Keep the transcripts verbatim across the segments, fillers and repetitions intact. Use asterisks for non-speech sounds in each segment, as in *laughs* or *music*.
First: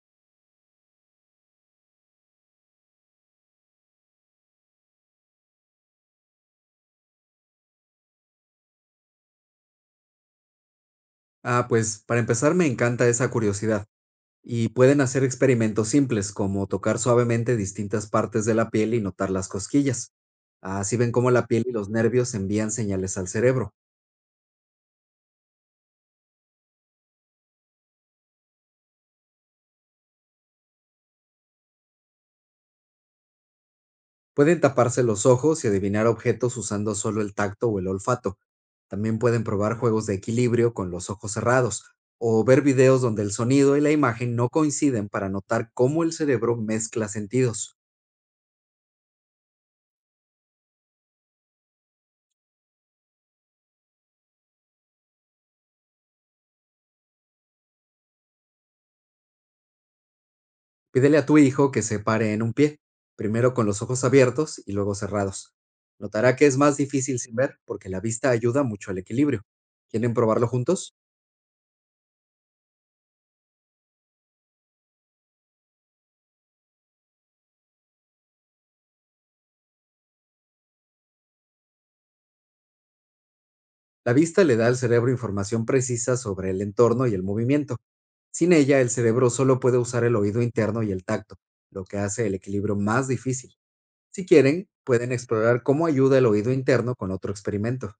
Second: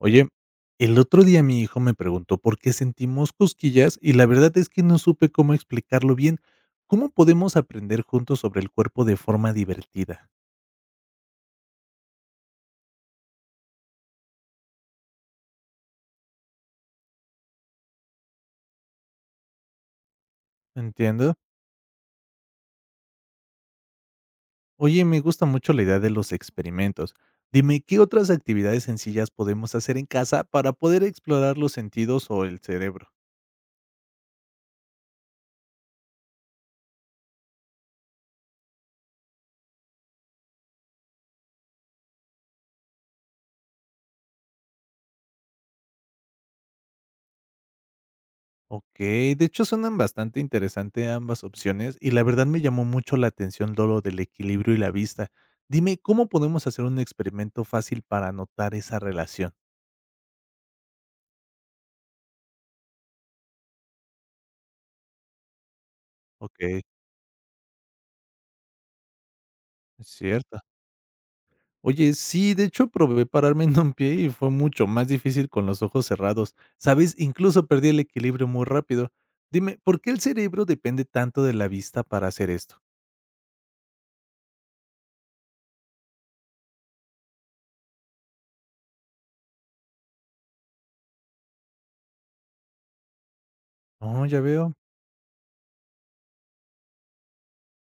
Oye, el otro día mi hijo me preguntó por qué sentimos cosquillas y la verdad es que no supe cómo explicarlo bien. ¿Cómo podemos aprender juntos sobre el cuerpo de forma divertida? Ah, pues para empezar me encanta esa curiosidad y pueden hacer experimentos simples como tocar suavemente distintas partes de la piel y notar las cosquillas. Así ven cómo Entiendo. la piel y los nervios envían señales al cerebro. Oye, me gusta mucho la idea de los experimentos. Dime, ¿qué otras actividades sencillas podemos hacer en casa para poder explorar los sentidos o el cerebro? Pueden taparse los ojos y adivinar objetos usando solo el tacto o el olfato. También pueden probar juegos de equilibrio con los ojos cerrados o ver videos donde el sonido y la imagen no coinciden para notar cómo el cerebro mezcla sentidos. Okey, de hecho, suenan bastante interesante ambas opciones y la verdad me llamó mucho la atención todo lo del equilibrio y la vista. Dime, ¿cómo podemos hacer un experimento fácil para notar esa relación? Pídele a tu hijo que se pare en un pie, primero con los ojos abiertos y luego cerrados. Notará que es más Okey, difícil sin ver porque la vista ayuda mucho al equilibrio. es ¿Quieren probarlo cierto. juntos? Oye, sí, de hecho, probé pararme en un pie y fue mucho más difícil con los ojos cerrados, ¿sabes? Incluso perdí el equilibrio muy rápido. Dime, ¿por qué el cerebro depende tanto de la vista para hacer esto? La vista le da al cerebro información precisa sobre el entorno y el movimiento. Sin ella, el cerebro solo puede usar el oído interno y el tacto, lo que hace el equilibrio más difícil. Oh, Si ya quieren, veo. pueden explorar cómo ayuda el oído interno con otro experimento.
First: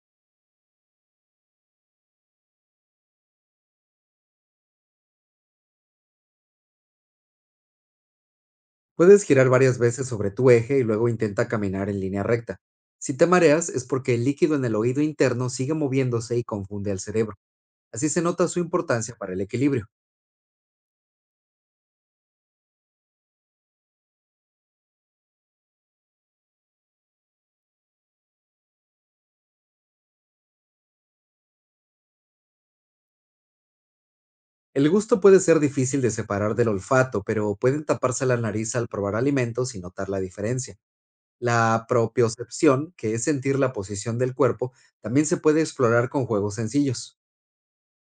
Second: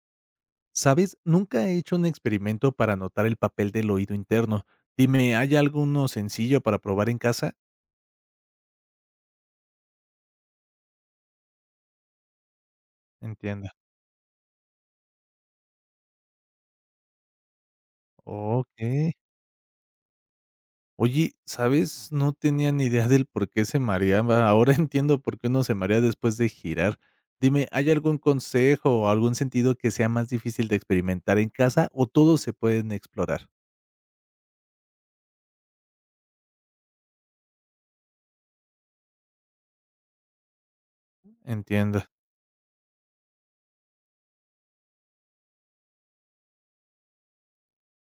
¿Sabes? Nunca he hecho un experimento para notar el papel del oído interno. Dime, ¿hay alguno sencillo para probar en casa? Puedes girar varias veces sobre tu eje y luego intenta caminar en línea recta. Si te mareas, Entienda. es porque el líquido en el oído interno sigue moviéndose y confunde al cerebro. Así se nota su importancia Ok. para el equilibrio. Oye, ¿sabes? No tenía ni idea del por qué se mareaba. Ahora *laughs* entiendo por qué uno se marea después de girar. Dime, ¿hay algún consejo o algún sentido que sea más difícil de experimentar en casa o todos se pueden explorar? El gusto puede ser difícil de separar del olfato, pero pueden taparse la nariz al probar alimentos y notar la diferencia. La Entiendo. propiocepción, que es sentir la posición del cuerpo, también se puede explorar con juegos sencillos.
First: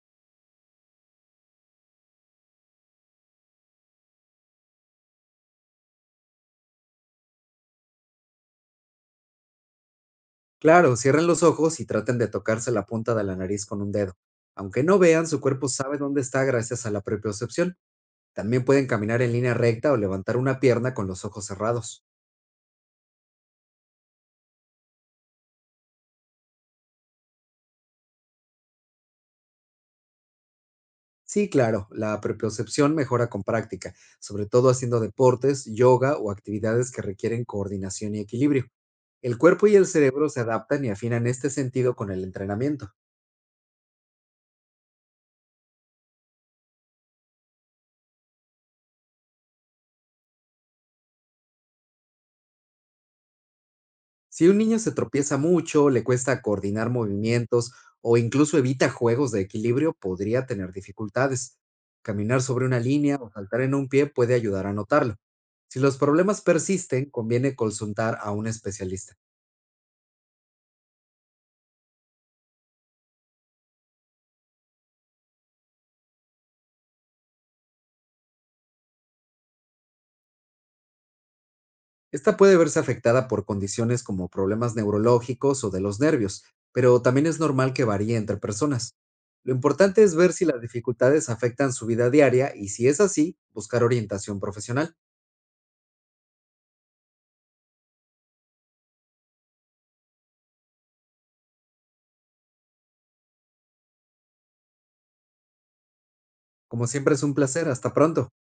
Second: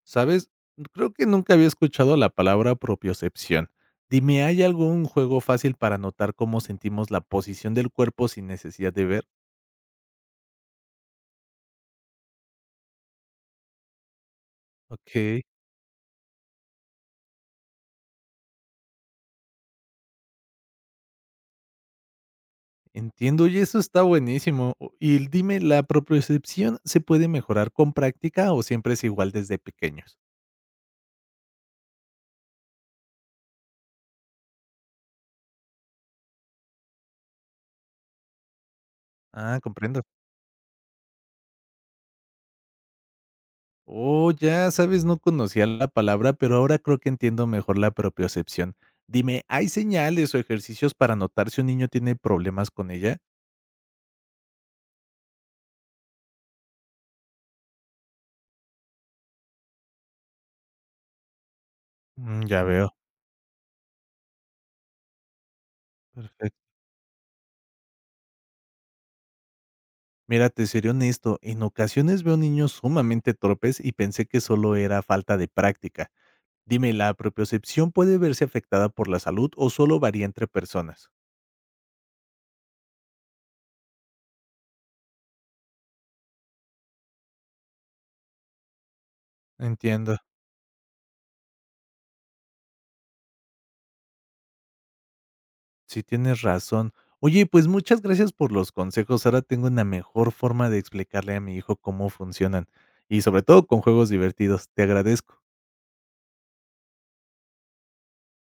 ¿Sabes? Creo que nunca había escuchado la palabra propiocepción. Dime, ¿hay algún juego fácil para notar cómo sentimos la posición del cuerpo sin necesidad de ver? Claro, cierren los ojos y traten de tocarse la punta de la nariz con un dedo. Aunque no vean, Ok, su cuerpo sabe dónde está gracias a la propiocepción. También pueden caminar en línea recta o levantar una pierna con los ojos cerrados. entiendo, y eso está buenísimo. O- Y dime, ¿la propiocepción se puede mejorar con práctica o siempre es igual desde pequeños? Sí, claro, la propiocepción mejora con práctica, sobre todo haciendo deportes, yoga o actividades que requieren coordinación y equilibrio. El Ah, cuerpo y el comprendo. cerebro se adaptan y afinan este sentido con el entrenamiento. Oh, ya sabes, no conocía la palabra, pero ahora creo que entiendo mejor la propiocepción. Dime, ¿hay señales o ejercicios para notar si un niño tiene problemas con ella? Si un niño se tropieza mucho, le cuesta coordinar movimientos o incluso evita juegos de equilibrio, podría tener dificultades. Mm, Caminar ya sobre una veo. línea o saltar en un pie puede ayudar a notarlo. Si los problemas Perfecto. persisten, conviene consultar a un especialista. Mira, te seré honesto, en ocasiones veo niños sumamente torpes y pensé que solo era falta de práctica. Dime, ¿la propiocepción puede verse afectada por la salud o solo varía entre personas? Esta puede verse afectada por condiciones como problemas neurológicos o de los nervios, pero también es normal que varíe entre personas. Lo importante es Entiendo, ver si las dificultades afectan su vida diaria, y si es así, buscar orientación profesional. sí tienes razón. Oye, pues muchas gracias por los consejos. Ahora tengo una mejor forma de explicarle a mi hijo cómo funcionan y sobre todo con juegos divertidos. Te agradezco. Como siempre, es un placer. Hasta pronto.